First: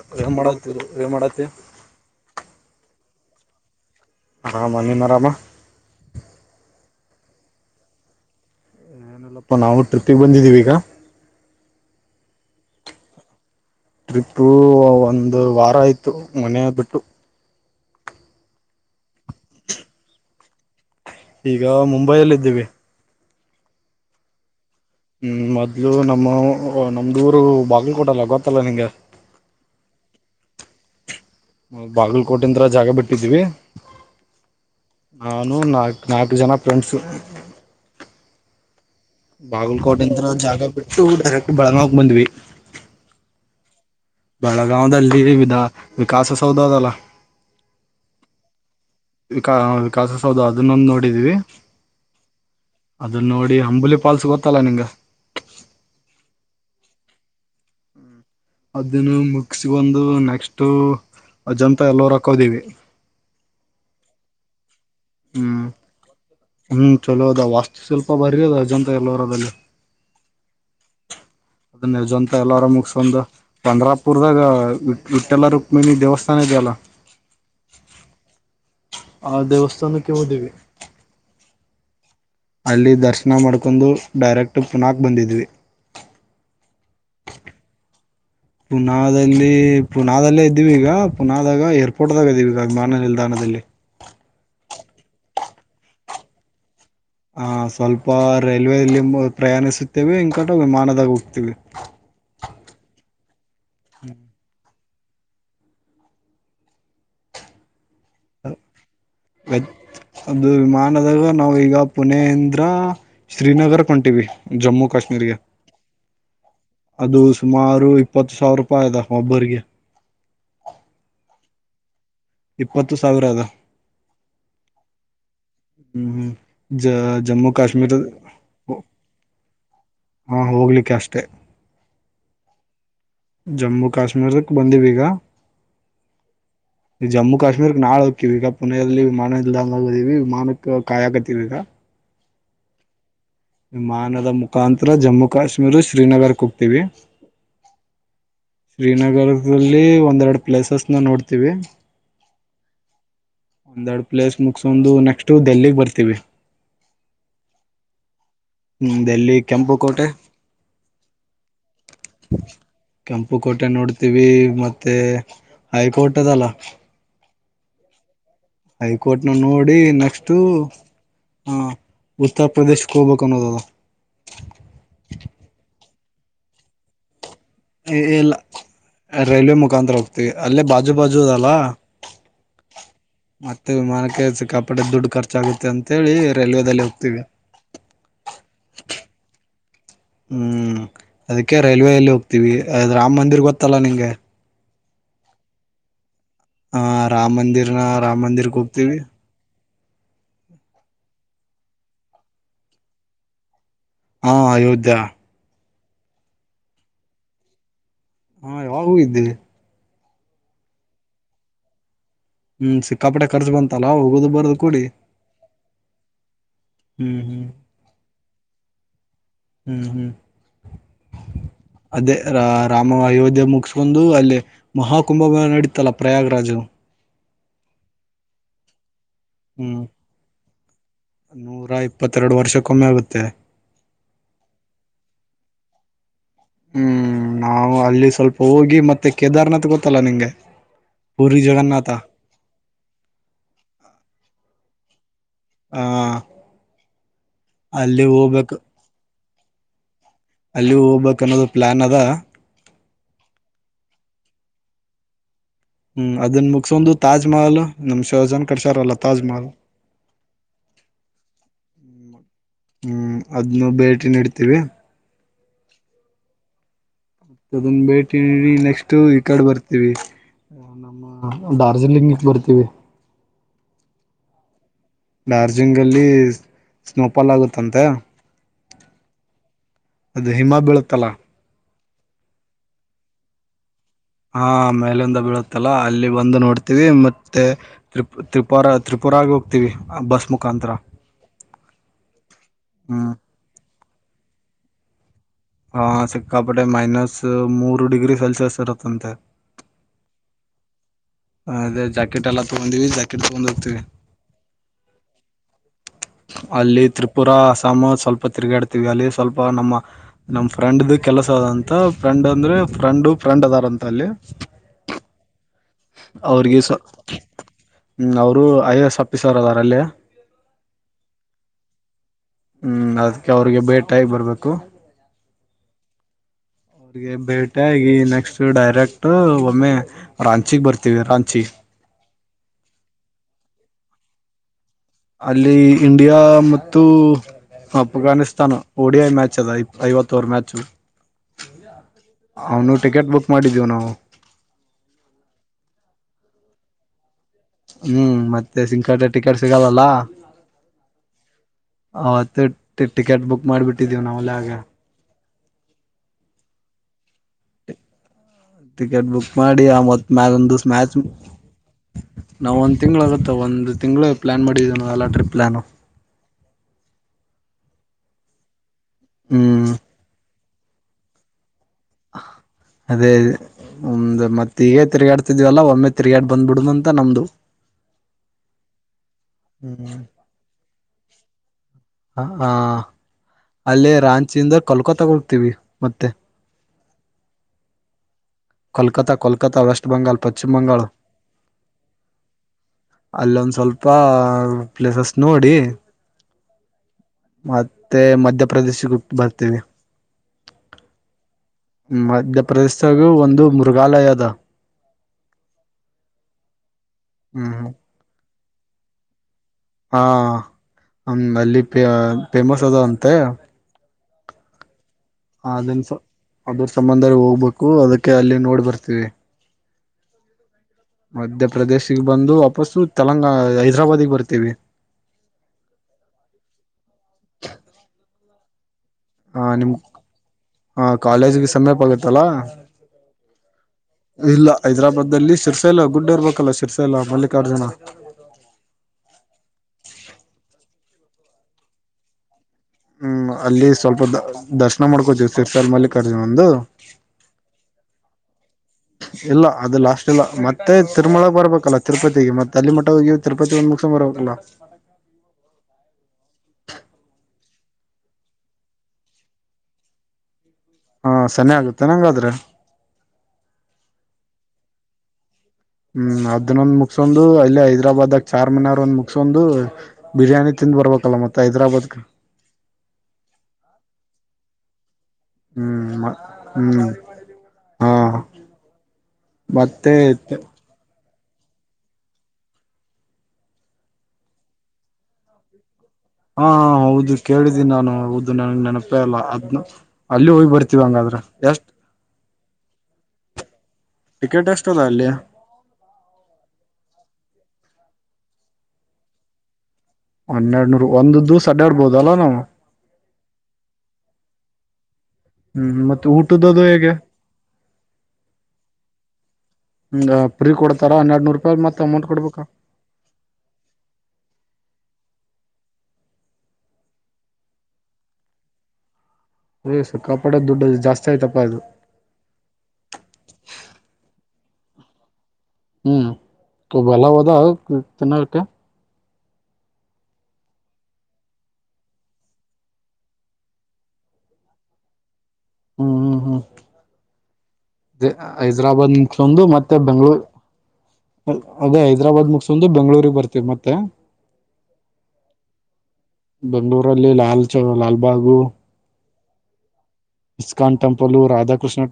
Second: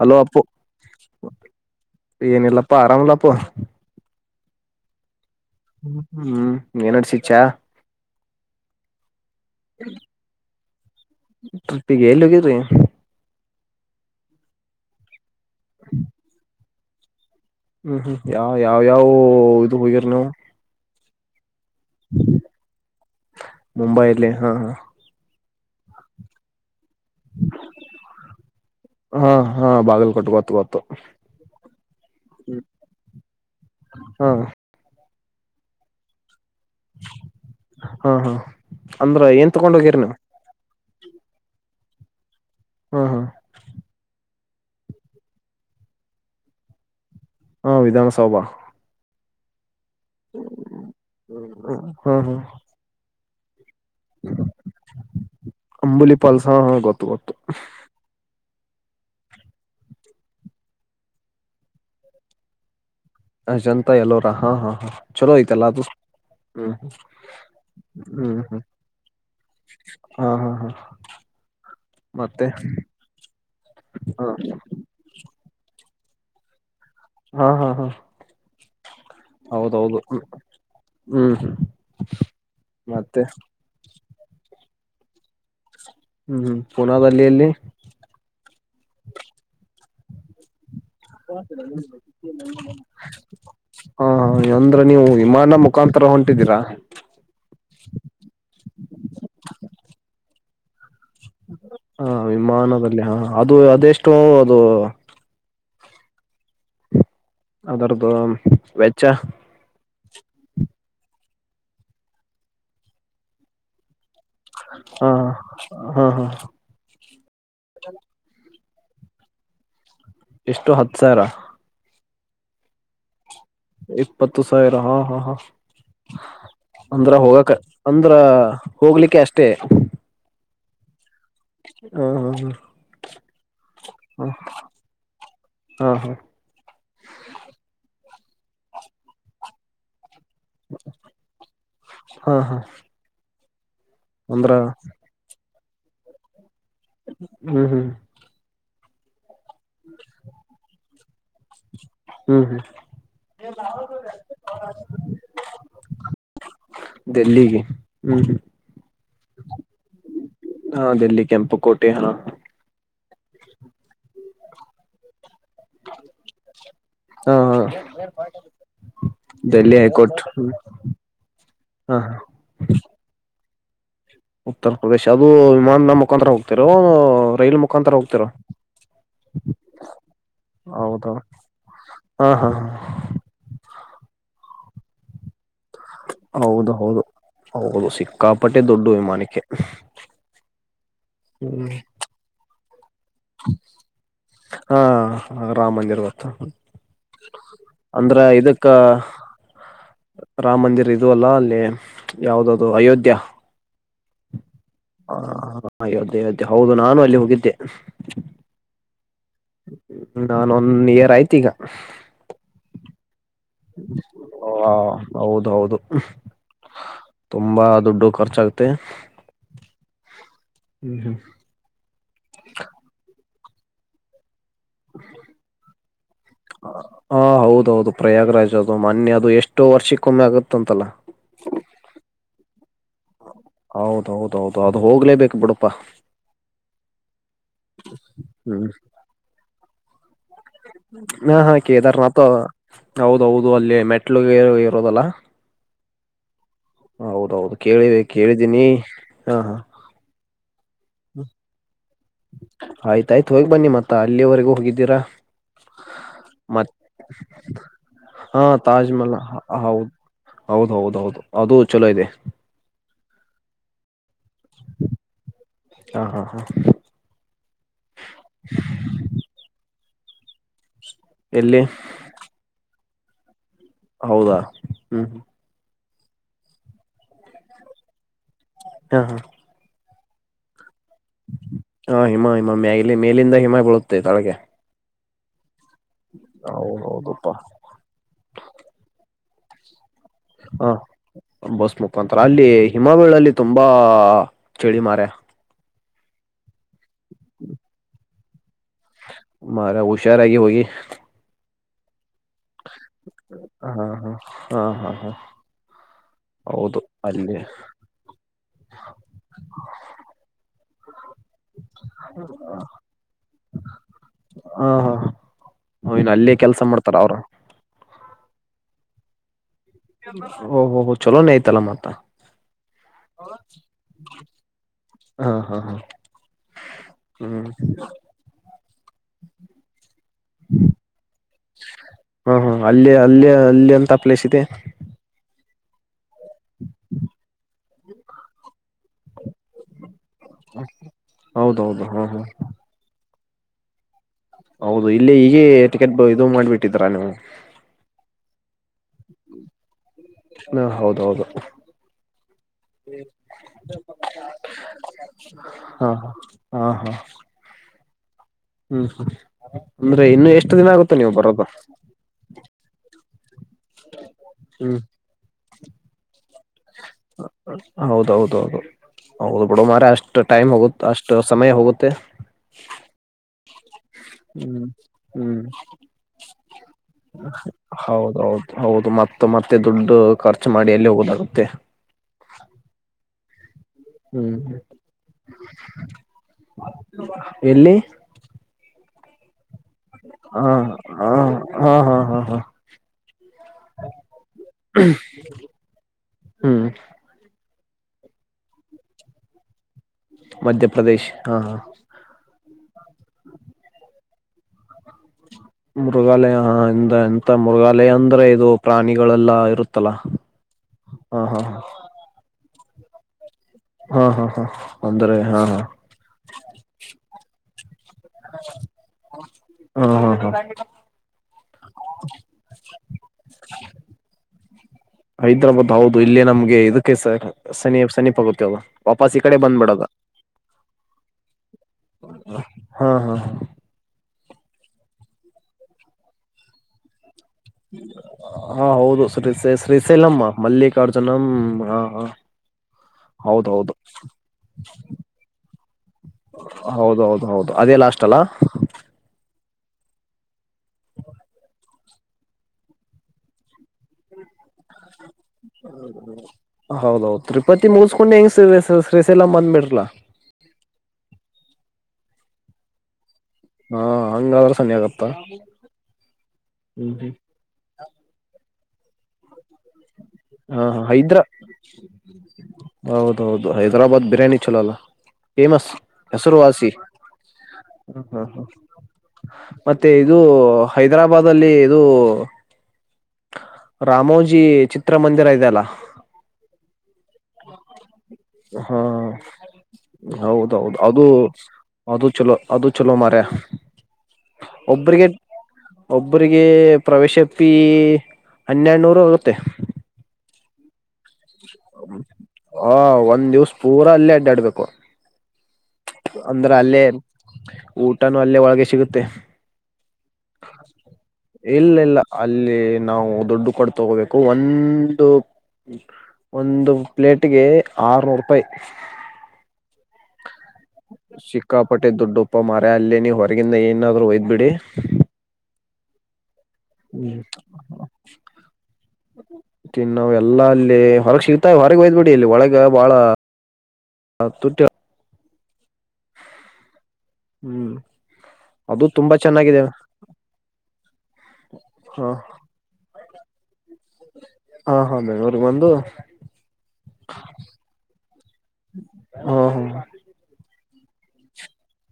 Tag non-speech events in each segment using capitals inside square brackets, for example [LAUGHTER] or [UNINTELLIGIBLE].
Hello ಏನ್ ಅಪ್ಪು ಮಾಡತ್ತಿದ್ರು ಏನ್ ಮಾಡತ್ತಿ ಏನಿಲ್ಲಪ್ಪ ಆರಾಮ್ ಇಲ್ಲ [INAUDIBLE] ಆರಮ್ ನೀವು ಆರಾಮಾ ಹ್ಮ್ ಹ್ಮ್ ಏನಡ್ಸಚಾ ಏನಲ್ಲಪ್ಪ ನಾವು ಟ್ರಿಪ್ಪಿಗೆ ಬಂದಿದ್ದೀವಿ ಈಗ. ಟ್ರಿಪ್ಪಿಗೆ [UNINTELLIGIBLE] ಟ್ರಿಪ್ ಒನ್ ಒ ವಾರ ಆಯ್ತು ಮನೆ ಬಿ [UNINTELLIGIBLE] ಹ್ಮ್ ಹ್ಮ್ ಯಾವ ಯಾವ ಯಾವ ಇದು ಹೋಗಿರಿ ನೀವ್. ಈಗ ಮುಂಬೈಲ್ ಇದ್ದೀವಿ. ಮುಂಬೈಲ್ಲಿ ಹಾ ಹಾ ಹ್ಮ್ ಮೊದ್ಲು ನಮ್ಮವ್ ಓಹ ನಮ್ದ ಊರು ಬಾಗಲಕೋಟ ಅಲ್ಲ ಗೊತ್ತಲ್ಲ ನಿಂಗ. ತ್ತು ಗೋತ್ತು. ಬಾಗಲಕೋಟೆಂತ್ರ ಜಾಗ ಬಿಟ್ಟಿದ್ವಿ ಹಾ ನಾನು ನಾಕ್ ನಾಕ್ ಜನ ಫ್ರೆಂಡ್ಸ್ ಹಾ ಹಾ ಅಂದ್ರ ಏನ್ ತಗೊಂಡ್ ಹೋಗಿರಿ ಬಾಗುಲ್ಕೋಟೆ ನೀವು ಎಂತರ ಜಾಗ ಬಿ ಟು ಡೈರೆಕ್ಟ್ ಬಳಂಗೋಳಕ್ ಬಂದ್ವಿ. ಹ್ಮ ಹಾ ಬೆಳಗಾವದಲ್ಲಿ ವಿಧ ವಿಕಾಸ ಸೌಧ ಅದಲ್ಲ. ಹಾ ವಿಧಾನಸೌಭಾ ವಿಕಾ ಕಾಸ ಸೌದು ಅದನ್ನೊಂದು ನೋಡಿದೀವಿ. ಹಾ ಹಾ ನೋಡಿ ಅಂಬುಲಿ ಫಾಲ್ಸ್ ಗೊತ್ತಲ್ಲ ನಿಂಗ ಅಂಬುಲಿ ಪಾಲ್ಸ ಹ ಹ ಗೊತ್ ಗೊತ್ತು. ಹ್ಮ್ ಅದನ್ನು ಮುಗ್ಸ್ ಬಂದು ನೆಕ್ಸ್ಟ್ ಅಜಂತ ಎಲ್ಲೋ ರಕ್ ಹೋದಿವಿ. ಅಜಂತ ಎಲ್ಲೋರ ಹಾ ಹಾ ಹಾ ಚಲೋ ಹ್ಮ್ ಐತಲ್ಲ ಅದು. ಹ್ಮ್ ಚಲೋ ಅದ ವಾಸ್ತು ಶಿಲ್ಪ ಹ್ಮ್ ಬಾರಿ ಅದ ಹ್ಮ್ ಅಜಂತ ಎಲ್ಲೋರದಲ್ಲಿ ಹಾ ಹಾ ಹಾ ಅದನ್ನ ಅಜಂತ ಮತ್ತೆ ಎಲ್ಲೋರ ಮುಗಸ್ಬಂದ್ ಹಾ ಬಂಗ್ರಾಪುರ್ದಾಗ ವಿಟ್ಟೆಲ್ಲರು ಮನಿ ದೇವಸ್ಥಾನ ಇದೆಯಲ್ಲ. ಹ್ಮ ಹ್ಮ್ ಹ್ಮ್ ಆ ದೇವಸ್ಥಾನಕ್ಕೆ ಓದವಿ. ಹ್ಮ್ [INAUDIBLE] ಅಲ್ಲಿ ಮತ್ತೆ ದರ್ಶನ ಮಾಡ್ಕೊಂಡು ಡೈರೆಕ್ಟ್ ಪುನಃ ಬಂದಿದ್ವಿ. ಹ್ಮ್ ಹ್ಮ್ ಪುನಾದಲ್ಲಿ ಎಲ್ಲಿ ಪುನಾದಲ್ಲಿ ಪುನಾದಲ್ಲೇ ಇದ್ದೀವಿ ಈಗ ಪುನಾದಾಗ ಏರ್ಪೋರ್ಟ್ದಾಗ ಇದೀವಿ ಈಗ ವಿಮಾನ ನಿಲ್ದಾಣದಲ್ಲಿ. ಹಾ ಅಂದ್ರೆ ನೀವು ವಿಮಾನ ಮುಖಾಂತರ ಹೊಂಟಿದೀರ. ಆ ಸ್ವಲ್ಪ ಕಟ ವಿಮಾನದಾಗ್ ಹೊ ತಿವಿ. ಮಾನದಲ್ಲ [UNINTELLIGIBLE] ಹಾ ಅದು ಅದೆಷ್ಟು ಅದು ಅದಾರದ್ದು ವೆಚ್ಚ ವ [UNINTELLIGIBLE] ಅದು ವಿಮಾನದಾಗ ನಾವು ಈಗ ಪುಣೆ ಇಂದ್ರ ಶ್ರೀನಗರ ಕೊಂಟಿವಿ [UNINTELLIGIBLE] ಜಮ್ಮು ಹಾ ಕಾಶ್ಮೀರ್ಗೆ ಹಾ ಹಾ ಅದು ಸುಮಾರು ಇಪ್ಪತ್ತು ಸಾವಿರ [UNINTELLIGIBLE] ಒಬ್ಬೇರ್ಗೆ ಎಷ್ಟು ಹತ್ ಸಾವಿರ ಇಪ್ಪತ್ತು ಸಾವಿರ ಅದ. ಇಪ್ಪತ್ತು ಸಾವಿರ ಹಾ ಹಾ ಹಾ ಹ್ಮ್ ಹ್ಮ್ ಜ ಅಂದ್ರ ಜಮ್ಮು ಹೋಗಕ ಕಾಶ್ಮೀರದ ಅಂದ್ರ ಹೋಗ್ಲಿಕ್ಕೆ ಅಷ್ಟೇ ಹಾ ಹೋಗ್ಲಿಕ್ಕೆ ಅಷ್ಟೇ ಹಾ ಹಾ ಹಾ [INAUDIBLE] ಜಮ್ಮು ಕಾಶ್ಮೀರಕ್ ಬಂದಿವ ಈಗ ಹ ಹ ಈ ಜಮ್ಮು ಕಾಶ್ಮೀರಕ್ ನಾಳ [UNINTELLIGIBLE] [UNINTELLIGIBLE] ವಿಮಾನಕ್ ಕಾಯಕತೀವಿವಾಗ [UNINTELLIGIBLE] ಹಾ ಹಾ ವಿಮಾನದ ಅಂದ್ರ ಮುಖಾಂತರ ಜಮ್ಮು ಕಾಶ್ ಶ್ರೀನಗರ [UNINTELLIGIBLE] ಹ್ಮ್ ಹ್ಮ್ ಶ್ರೀನಗರ್ [UNINTELLIGIBLE] ಒಂದೆರಡು ಪ್ಲೇಸಸ್ ನ ನೋಡ್ತೀವಿ. ಹ್ಮ್ ಹ್ಮ್ ಒಂದೆರಡು ಪ್ಲೇಸ್ ಮುಗಸೊಂಡ ನೆಕ್ಸ್ಟ್ ಡೆಲ್ಲಿಗ್ ಬರ್ತೀವಿ ಡೆಲ್ಲಿಗೆ ಹ್ಮ್ ಹ್ಮ್ ಹ್ಮ್ ದೆಲ್ಲಿ ಕೆಂಪುಕೋಟೆ. ಹಾ ಡೆಲ್ಲಿ ಕೆಂಪು ಕೋಟೆ ಹಾ ಕೆಂಪು ಕೋಟೆ ನೋಡ್ [UNINTELLIGIBLE] ಮತ್ತೆ ಹೈಕೋರ್ಟ್ದಲ್ಲ ಹಾ ಹಾ ಹೈಕೋರ್ಟ್ನ ನೋಡಿ ನೆಕ್ಸ್ಟ್ ಹ್ಮ್ [UNINTELLIGIBLE] ಆ ಹಾ ಹಾ ಉತ್ತರ ಪ್ರದೇಶಕ್ಕೆ ಹೋಗ್ಬೇಕ ಅನ್ನೋದ ಉತ್ತರ ಪ್ರದೇಶ್ ಅದು ವಿಮಾನದ ಮುಖಾಂತರ ಹೋಗ್ತಿರ ಇಲ್ಲ ರೈಲ್ವೆ ಮುಖಾಂತರ ಹೋಗ್ತವಿ ಅಲ್ಲೇ ಬಾಜು ಹೌದಾ ಬಾಜು [UNINTELLIGIBLE] ಇದಲ್ಲ ಹಾ ಹಾ ಹಾ ಮತ್ತೆ ವಿಮಾನಕ್ಕೆ ಸಿಕ್ಕ ಪಟ್ಟೆ ದುಡ್ಡು ಖರ್ಚಆಗುತ್ ಹೌದ ಹೌದು ಹೌದು ಸಿಕ್ಕಾಪಟ್ಟೆ ದುಡ್ಡು ವಿಮಾನಕ್ಕೆ. ಹ್ಮ [INAUDIBLE] ಹ್ಮ್ ಅದಕ್ಕೆ ರೈಲ್ವೆ ಎಲ್ಲಿ ಹೋಗ್ತೀವಿ. ದ ರಾಮ್ ಮಂದಿರ್ ಗೊತ್ತಲ್ಲ ನಿಂಗೆ. ಹಾ ರಾಮ ಮಂದಿರ್ [UNINTELLIGIBLE] ಹಾ ರಾಮ್ ಮಂದಿರ್ನ ಅಂದ್ರ ರಾಮ್ ಮಂದಿರ್ಗೆ ಇದಕ್ಕ ಹೋಗ್ತೀವಿ ರಾಮ ಮಂದಿರ್ ಇದ ಅಲ್ಲ ಅಲ್ಲಿ ಯಾವ್ದದು ಅಯೋಧ್ಯ ಹಾ ಅಯೋಧ್ಯಾ ಅಯೋಧ್ಯೆೆಯೋಧ್ಯೆ ಹೌದು ನಾನು ಅಲ್ಲಿ ಹೋಗಿದ್ದೆ ಹಾ ಯಾವಾಗೂ ಇದ್ದೇವೆ ನಾನ್ ಒಂದ ಇಯರ್ ಆಯ್ತ ಈಗ ಕಪಡಡೆ ಹ ಹೌದ ಹೌದು ಹ್ಮ್ ಹ್ಮ್ ತುಂಬಾ ದುಡ್ಡು ಖರ್ಚಾಗುತ್ತೆ ಹ್ಮ್ ಹ್ಮ್ ಹ್ಮ್ ಹ್ಮ್ [INAUDIBLE] ಅದೇ ರ ರಾಮ ಅಯೋಧ್ಯೆ ಮು ಮುಗಸ್ಕೊಂಡು ಅಲ್ಲ ಮಹಾಕುಂಭ ನಡೀತಲ್ಲ ಪ್ರಯಾಗರಾಜು ಹಾ ಹೌದ ಹೌದು ಪ್ರಯಾಗ್ರಾಜ್ ಅದು ಮೊೆ ಅದು ದು ಎಷ್ಟೋ ಹ್ಮ್ ವರ್ಷಕ್ಕೊಮ್ಮೆ ಆಗುತ್ತ ಅಂತಲ್ಲ ನೂರ ಇಪ್ಪತ್ತೆರಡು ವರ್ಷಕ್ಕೊಮ್ಮೆ ಆಗುತ್ತೆ ಹೌದೌದು ಹೌೌದು ಅದು ಹೋಗ್ಲೇಬೇಕು ಬಿಡಪ್ಪಾ ಹ್ಮ್, ನಾವು ಅಲ್ಲಿ, ಸ್ವಲ್ಪ ಹೋಗಿ ಮತ್ತೆ ಕೇದಾರ್ನಾಥ್, ಗೊತ್ತ? [INAUDIBLE] ಗೊತ್ತಲ್ಲ ನಿಂಗೆ ಹ, ಪೂರಿ ಹಾ, ಜಗನ್ನಾಥ ಕೇದಾರ್ನಾಥ, ಹೌದೌದು ಅಲ್ಲಿ ಮೆಟ್ಲುಗೆ. [INAUDIBLE] ಪ್ರಭಲ ಆ ಹೌದು ಹೌದು ಅಲ್ಲಿ [UNINTELLIGIBLE] ಹೋಗ್ಬೇಕು ಕೇಳಿದೀನಿ ಹಾ ಹಾ ಅಲ್ಲಿ ಹೋಗ್ಬೇಕ ಅನ್ನೋದು ಪ್ಲಾನ್ ಅದ ಆಯ್ತಾಯ್ತು ಹೋಗಿ ಬನ್ನಿ ಮತ್ತ ಅಲ್ಲಿವರೆಗೂ ಹೋಗಿದ್ದೀರಾ ಹ್ಮ್ ಅದನ್ನ ಮತ್ ಮುಗಸಂದು ತಾಜ್ಮಹಲ್ ನಮ್ ಹಾ ಶಾಜಹಾನ್ ಕಟ್ಸಿಯರ್ ತಾಜ್ ಅಲಾ ಮಹಲ್ ತಾಜಮಹಲ್ ಹೌದ್ ಹೌದ್ ಹೌದ್ ಹೌದು ಅದು ಚೊಲೋ ಇದೆ ಹ್ಮ ಅದ್ನ್ನು ಬೇ... ನತೇವಿ [UNINTELLIGIBLE] ಹಾ ಹಾ ಹಾ ಅದನ್ನ ಭೇಟಿ ನೀಡಿ ನೆಕ್ಸ್ಟ್ ಈ ಕಡೆ ಬರ್ತೀವಿ ಹ ನಮ್ಮ ಎಲ್ಲಿ ಡಾರ್ಜಿಲಿಂಗಗೆ ಬರ್ತೀವಿ ಹೌದಾ ಹ್ಮ್ ಲ್ಲಿ ಸ್ನೋಫಾಲ್ ಆಗುತ್ತಂತೆ ಹಾ ಹಾ ಅದು ಹಿಮಾಬೀಳತಲ ಹ ಹಿಮ ಹಿಮ ಮೇಲಿ ಮೇಲಿಂದ ಹಿಮ ಬಳುತ್ತ ಹಾ ಮೇಲೆೊಂದು ಮಳ ತ್ತಲಾ ಅಲ್ಲಿ ಬಂದು ನೋಡ್ತೀವಿ ಹೌದೌದಪ್ಪಾ ಮತ್ತೆ ತ್ರಿ ತ್ರಿಪುರಾ ತ್ರಿಪುರಾಗ ವಿಿ ಹ ಬಸ್ ಮುಖಾಂತರ ಅಲ್ಲಿ ಹಿಮಾವಳ ಹ್ಮ್ ಅಲ್ಲಿ ತುಂಬಾ ಹಾ ಚಿಳಿ ಮಾರ್ಯ ಹಾ ಸಿಕ್ಕಾಪಟೆ ಮೈನಸ್ ಮೂರು ಡಿಗ್ರಿ ಸೆಲ್ಸಿಯಸ್ ಅರುತ್ತ ಮರ ಹಷಾರ ಆ [UNINTELLIGIBLE] ಹ ಅದೇಾ ಜಾಕೆಟ್ ಎಲ್ಲ ತಗೊಂಡ ಜಾಕೆಟ್ ತಗೊಂಡ್ ಹಾ ಹೋಗ್ತವಿ ಹಾ ಹಾ ಹಾ ಹಾ ಹೌದು ಅಲ್ಲಿ ತ್ರಿಪುರಾ ಅಲ್ಲಿ ಅಸ್ಸಾಾಮ ಸ್ವಲ್ಪ ತಿರುಗಾಡ್ತವಿ ಅಲ್ಲಿ ಸ್ವಲ್ಪ ನಮ್ಮ ನಮ ್ರೆಂಡ್ ಕೆಲಸ ಅದಂತ ಫ್ರೆಂಡ್ ಅಂದ್ರೆ ಹಾ ಫ್ರೆಂಡು ಫ್ರೆಂಡ್ ಅದಾರಂತ ಅಲ್ಲಿ ಹ್ನ್ ಅಲ್ಲೇ ಅವ್ರಿಗೆ ಕೆಲಸ ಸ ಮಾಡ್ತಾರ ಅವರು ಹ್ಮ್ ಅವ್ರು ಐ ಎಸ್ ಆಫೀಸರ್ ಅದ ಓಹೋ ಹೋ ಚಲೋ ನ ಆಯ್ತಲ್ಲ ಮತ್ತ ಹ್ಮ್ ಅದ್ಕ್ ಅವ್ರಿಗೆ ಭೇಟಾಗಿ ಬರ್ಬೇಕು ಹಾ ಹಾ ಹಾ ಅವ್ರಿಗೆ ಹ್ಮ್ ಭೇಟ ಆಗಿ ನೆಕ್ಸ್ಟ್ ಡೈರೆಕ್ಟ್ ಟು ಒಮ್ಮೆ ರಾಂಚಿಗ್ ಬರ್ತೀವಿ ರಾಂಚಿ ಇನ್ಯ ಇನ್ನೆಂತ ಪ್ಲೇಸ್ ಇದೆ ಅಲ್ಲಿ ಇ ಇಡಿಯ ಮತ್ತು ಅಫ್ಘಾನಿಸ್ತಾನ ಓಡಿಯಿ ಮಾಚ್ ಅ ಐವತ್ತು ತೂರ್ ಮ್ಯಾಚ್ ಹೌದೌದು ಹಾ ಹಾ ಅವನು ಟಿಕೆಟ್ ಬುಕ್ ಮಾಡಿದ್ದೀವು ನಾವು ಹೌದು ಇಲ್ಲಿ ಈಗಿ ಟಿಕೆಟ್ ಇದು ಮಾಡ್ಬಿಟ್ಟಿದ್ರ ನೀವು ಹ್ಮ್ ಮತ್ತೆ ಸಿಂಕಟೆ ಟಿಕೆಟ್ ಸಿಗಲ್ಲಲ್ಲ ಹ ಹೌದೌದು ಅವತ್ತು ಟಿಕೆಟ್ ಬುಕ್ ಮಾಡಿಬಿಟ್ಟಿದ್ದೀವಿ ನಾವಲ್ಲ ಹಾಗ ಹ ಹಾ -ಹಾ [INAUDIBLE] ಹ್ಮ್ ಟಿಕೆಟ್ ಹ್ಮ್ ಬುಕ್ ಮಾಡಿ ಆ ಅಂದ್ರೆ ಮತ್ ಮ ಇನ್ನು ಒಂದ ಎಷ್ಟು ದಿವ ದಿನ ಮ್ಯಾಚ್ ಆಗುತ್ತೆ ನೀವು ಬರೋದು [INAUDIBLE] ನಾವ್ ಒಂದ್ ತಿಂಗಳ ಮತ್ತು ಒಂದು ತಿಂಗಳು ಪ್ಲ್ಯಾನ್ ಮಾಡಿದ್ದೀ ನ ಎಲ್ಲ ಟ್ರಿಪ್ ಪ್ಲ್ಯಾನು ಹ ಹೌದೌದ ಹೌದು ಹೌದು ಬುಡ ಹ್ಮ್ ಮಾರ ಅಷ್ಟ ಟೈಮ್ ಹೋಗುತ್ತ ಅಷ್ಟು ಸಮಯ ಹೋಗು ಅದೇ ಒಮ್ದ ಮತ್ತೆ ಹ್ಮ್ ಈಗೇ ಹ್ಮ್ ತಿರುಗಾಡ್ತಿದ್ವಲ್ಲ ಒಮ್ಮೆ ತಿರುಗಾಡ್ ಬಂದ್ಬಿಡಮ ಅಂತ ನಮ್ದು ಹೌದೌದು ಹೌದು ಮ ತ್ತೆ ದುಡ್ಡು ಹ್ಮ್ ಖರ್ಚು ಮಾಡಿ ಅಲ್ಲಿ ಹೋಗೋದ ತ್ಯ ಹ ಹಾ ಅಲ್ಲೇ ಹ್ಮ್ ರಾಂಚಿಯಿಂದ ಕಲ್ಕತ್ತಾಗ ಹೋಗ್ತೀವಿ ಮತ್ತೆ ಎಲ್ಲಿ ಕಲ್ಕತ್ತಾಲ್ ಕಲ್ಕತಾ ವೆಸ್ಟ್ ಬಂಗಾಲ್ ಹ ಪಚ್ಚಿ ಮಂಗಾಳ [INAUDIBLE] ಹ ಹಾ ಹಾ ಹಾ ಹಾ ಅಲ್ಲೊಂದ ಸ್ವಲ್ಪ ಪ್ಲೇಸಸ್ ನೋಡಿ ಹ್ಮ್ ಮತ್ತೆ ಮಧ್ಯಪ್ರದೇಶಕೋಗ್ಗಿ ಬರ್ತೇವಿ ಮಧ್ಯ ಪ್ರದೇಶ್ ಹ ಹಾ ಪ್ರದೇಶಗೂ ಒಂದು ಮೃಗಾಲಯದ ಮುೃಗಾಲಯ ಹಾ ಎಂತ ಹ್ಮ್ ಮುೃಗಾಲಯ ಅಂದ್ರೆ ಇದು ಪ್ರಾಣಿಗಳೆಲ್ಲ ಇರುತ್ತಲ್ಲ ಹಾ ಹಾ ಹಾ ಅಲ್ಲಿ ಫೇಮಸ್ ಅದ ಅಂತೆ ಹಾ -ಹಾ- ಹಾ ಅಂದ್ರೆ ಹಾ -ಹಾ ಕು ಅದ ಕ ಅಲ್ಲಿ ನೋಡಿಬರ್ತೀವಿ ಹಾ- ಹಾ- ಹಾ ಮಧ್ಯಪ್ರದೇಶಿಗೆ ಬಂದು ವಾಪಸ್ಸು ತೆಲಂಗ ಹೈದ್ರಾಬಾದಿಗೆ ಬರ್ತೀವಿ ಹೈದ್ರಾಬಾದ್ ಹೌದು ಇಲ್ಲೇ ನಮ್ಗೆ ಇದಕ್ಕೆ ಸನಿ- ಸನಿಪ್ಗುತ್ತ ಅದು ವಾಪಸ್ ಈ ಕಡೆ ಬಂದ್ಬಿಡದ ಕಾಲೇಜಿಗೆ ಸಮಯಪ ಆಗತ್ತಲ್ಲ ಹಾ- ಹಾ ಇಲ್ಲ ಹೈದರಾಬಾದ್ಲ್ಲಿ ಶಿರ್ಸೆಲ ಗುಡ್ಡ ಇರ್ಬೇಕಲ್ಲ ಶಿರ್ಸೆಲಾ ಮಳ ಹಾ ಹೌದು ಶ್ರೀ ಶ್ರೀ ಸೆಲಮ್ಮಮ್ಮ ಮಲ್ಲಿಕಾರ್ಜುನ ಹ ಹಾ ಹ್ಮ್ ಅಲ್ಲಿ ಹೌದೌದು ಸ್ವಲ್ಪ ದ ದರ್ಶನ ಮಾಡ್ಕೋತೀವಿ ಸರ್ಸಲ್ ಮಲ್ಲಿಕರ್ಜಿನ ಒಂದು ಹೌದೌದು ಹೌದು ಅದೇ ಲಾಸ್ಟ್ ಅಲ್ಲ ಇಲ್ಲ ಅದು ಲಾಷ್ಟಟ್ ಇಲ್ಲ ಮತ್ತೆ ತಿರುಮಳಕ್ ಬರ್ಬೇಕಲ್ಲ ತಿರುಪತಿಗೆ ಮತ್ತೆ ಅಲ್ಲಿ ಮಠ ಹೋಗ ತಿರುಪತಿ ಒಂದ ಹೌದೌದುರಿ ಪತಿ ಮುಗಿಸಕೊಂಡು ಹೆಂಗ ಶೇಸಲ ಮಂದ್ ಬಿಡಲಾ ಹಾ ಚನಿ ಆಗುತ್ತೆ ನಂಗಾದ್ರೆ ಹಾ ಹಂಗಾದ್ರೆ ಸನಿ ಆಗತ್ತ ಹ್ಮ್ ಅದ ಅನ್ನೊಂದು ಹ್ಮ್ ಮುಗಸೊಂದು ಅಲ್ಲಿ ಹೈದರಾಬಾದ್ಾಗ ಚ ಮನ ಮು ಒಂದು ಬಿರಿಯಾನಿ ಹಾ ತಿಂದು್ ಹಾ ಬರ್ಬೇಕಲ್ಲ ಹೈದ್ರಾ ಮತ್ತೆ ಹೈದ್ರಾಬಾದ್ಗೆ ಚಲಲ್ಲ ಫೇಮಸ್ ಹೆಸರುವಾಸಿ ಹ್ಮ್ ಹಾ ಹ ಹ್ಮ್ ಹ್ಮ್ ಮತ್ತೆ ಇದು ಹೈದ್ರಾಬಾದ್ ಾದಲ್ಲಿ ಇದು ರಾಮೋಜಿ ಚಿತ್ರ ಮಂದಿರ ಇದೆಲ್ಲ ಹಾ ಹೌದು ಕೇಳಿದ್ದೀನಿ ನಾನು ಹೌದು ನನ್ ಹಾ ನೆನಪೇ ಅಲ್ಲ ಅದ್ನು ಅಲ್ಲಿ ಹೋಗಿ ಬರ್ತೀವಿ ಹಂಗಾದ್ರ ಎಷ್ಟ ಅ ಚಲೋ ಮಾರೆೆ ಎಷ್ಟ ಅದ ಒಬ್ಬರಿಗೆ ಅಲ್ಲಿ ಒಬರಿಗೆ ಪ್ರವೇಶ ಪೇ ಹನ್ನೆರಡುನೂರು ಆರುತ್ತೆ ಹನ್ನೆರಡು ಹ ಒಂದ್ ದಿವ್ಸ ಪೂರಾ ಅಲ್ಲೇ ಅಡ್ಡಾಡ್ಬೇಕು ಹ್ಮ್ ಮತ್ತೆ ಅಂದ್ರೆ ಊಟದದು ಅಲ್ಲೇ ಹೇಗೆ ಊಟನೂ ಅಲ್ಲೇ ಒಳಗೆ ಸಿಗುತ್ತೆ ಹ್ಮ ಫ್ರೀ ಕೊಡ್ತಾರ ಹನ್ನೆರಡ್ ನೂರು ರೂಪಾಯಿ ಇಲ್ಲ ಮತ್ತ ಇಲ್ಲ ಅಮೌಂಟ್ ಕೊಡ್ಬೇಕಾ ಅಲ್ಲಿ ನಾವು ದುಡ್ಡು ಕೊಡ್ತಗೋಬೇಕು ಒಂದ ಒಂದು ಒಂದು ಪ್ಲೇಟ್ಗೆ ಆರ್ನೂರು ರೂಪಾಯಿ ರ ಸಕ್ಕಪ್ಪ ಸಿಕ್ಕಾಪಟ್ಟೆ ದುಡ್ಡ ಉಪ್ಪ ಮರ ಅಲ್ಲೇ ನೀ ಹೊರಗಿಂದ ಏನಾದ್ೂ ಒಯದ್ ಬಿಡಿ ಹ್ಮ್ ಭಲವದಾನ್ನಕ್ಕೆೆ ತಿನ್ನು ನಾವ್ ಎಲ್ಲ ಅಲ್ಲಿ ಹೊರಗ್ ಸಿಗ್ತಾ ಹೊರಗೆ ಒಯ್ದ್ ಬಿಿಡಿ ಇಲ್ಲಿ ಒಳಗ ಬಾಳ ತುಟ್ಟಿ ಹ್ಮ್ ಹ್ಮ್ ಹ್ಮ್ ಹ್ಮ್ ಅದು ಹೈದ್ರಾಬಾದ್ ತುಂಬಾ ಮುಗಸೋಂದು ಚೆನ್ನಾಗಿದೆ ಮತ್ತೆ ಬೆಂಗ್ಗಳೂ ಅದೇ ಹ ಹೈದ್ರಾಬಾದ್ ಮುಗಸೋಂದು ಬೆಂಗಗಳೂರಿಗೆ ಬರ್ತವಿ ಮ್ಮ ಮ ಹಾ ಹಾ ಬೆಂಗಳೂರ್ಗ್ ಬಂದು ಬೆಂಗಳೂರಲ್ಲಿ ಲಾಲ್ ಚ ಲಾಲ್ಬಾಗು ಹಾ ಹಾ ಸ್ಕಾನ್ ಟಂಪಲ್ ರಧಾಕೃಷ್ಣ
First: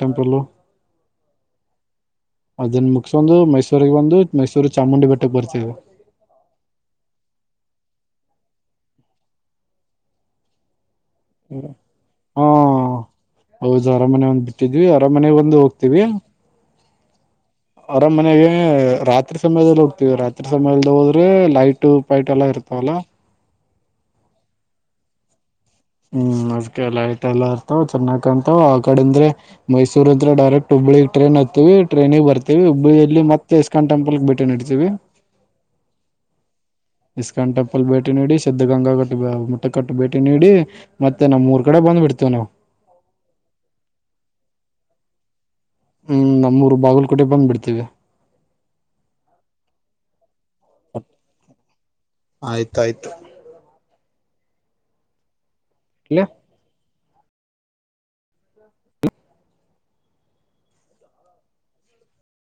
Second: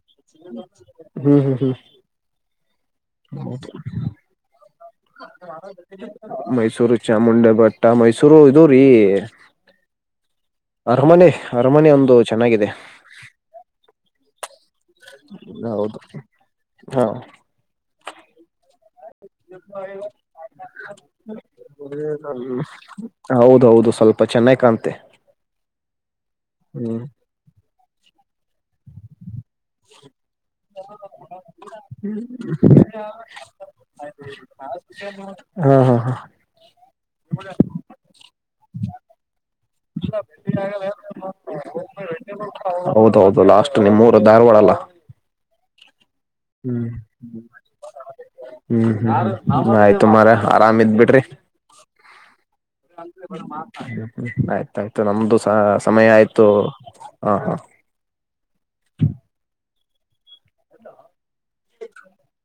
ಹ್ಮ್ ಹ್ಮ್ ಹ್ಮ್ ಅದನ್ನ ಮುಗಸೊಂದು ಮೈಸೂರಿಗೆ ಬಂದು ಮೈಸೂರು ಚಾಮುಂಡಿ ಬೆಟ್ಟಕ್ಕೆ ಬರ್ತೀವಿ ಮೈಸೂರು ಚಾಮಂಡೆ ಬಟ್ಟಟ್ಟ ಮೈಸೂ ಶುರು ಇದು ರೀ ಅರಮನೆ ಅರಮನೆ ಒಂದು ಹಾ ಚೆನ್ನಾಗಿದೆ ಟ್ಟಿದ್ವಿ ಅರ ಮನೆ ಬಂದು ಹೌದು ಹೋಗ್ತೀವಿ ಹಾ ಆರಾಮ್ ಮನೆಗೆ ರಾತ್ರಿ ಸಮಯದಲ್ಲಿ ಹೋಗ್ತೀವಿ ರಾತ್ರಿ ಸಮಯದಲ್ಲಿ ಹೋದ್ರೆ ಲೈಟ್ ಪೈಟ್ ಎಲ್ಲ ಇರ್ತವಲ್ಲ ಹೌದೌದು ಸ್ವಲ್ಪ ಚೆನ್ನಾಗಿ ಕಾಣುತ್ತೆ ಹ್ಮ್ ಅದ್ಕ ಹ್ಮ್ ಲೈಟ್ ಎಲ್ಲ ತ ಚೆನ್ನ ಂತ ಆ ಕಡೆ ಅಂದ್ರೆ ಮೈಸೂರ್ ಹಂದ್ರ ಡೈರೆಕ್ಟ್ ಹುಬ್ಳ್ಳಿಗ್ ಟ್ರೈನ್ ಹತ್ತವಿ ಟ್ರೈನಗ್ ಬರ್ತೀವಿ ಹುಬ್ಬಳ್ಳಿಯಲ್ಲಿ ಮತ್ತೆ ಇಸ್ಕಾನ್ ಟೆಂಪಲ್ ಭೇಟಿ ನೀಡ್ತೀವಿ ಹಾ ಹಾ ಹಾ ಇಸ್ಕಾ ಟಪ್ಪಲ್ ಭೇಟಿ ನೀಡಿ ಸಿದ್ಧಗಂಗಾ ಕಟ್ಟ ಕಡೆ ಬಂದ್ಬಿಡ್ತೀವಿ ನಾವು ಹೌದೌದು ಲಾಸ್ಟ್ ನಿ ಮೂರತ್ತು ಧಾರವಾಡಲ್ಲ ಹ್ಮ್ ನಮ್ಮೂರು ಹ್ಮ್ ಬಾಗಲಕೋಟೆ ಬಂದ್ಬಿಡ್ತೀವಿ ಹ್ಮ್ ಹ್ಮ್್ಮ ಆಯ್ತು ತುಮಹಾರ ಆರಾಮ ಇದ್ ಬಿಡ್ರಿ ಆಯ್ತಾಯ್ತು ಹ್ಮ್ ಆಯ್ತಾಯ್ತು ನಮ್ದು ಸ ಸಮಯ ಇಡ್ಲಾ ಆಯ್ತು ಹಾ ಹಾ [UNINTELLIGIBLE]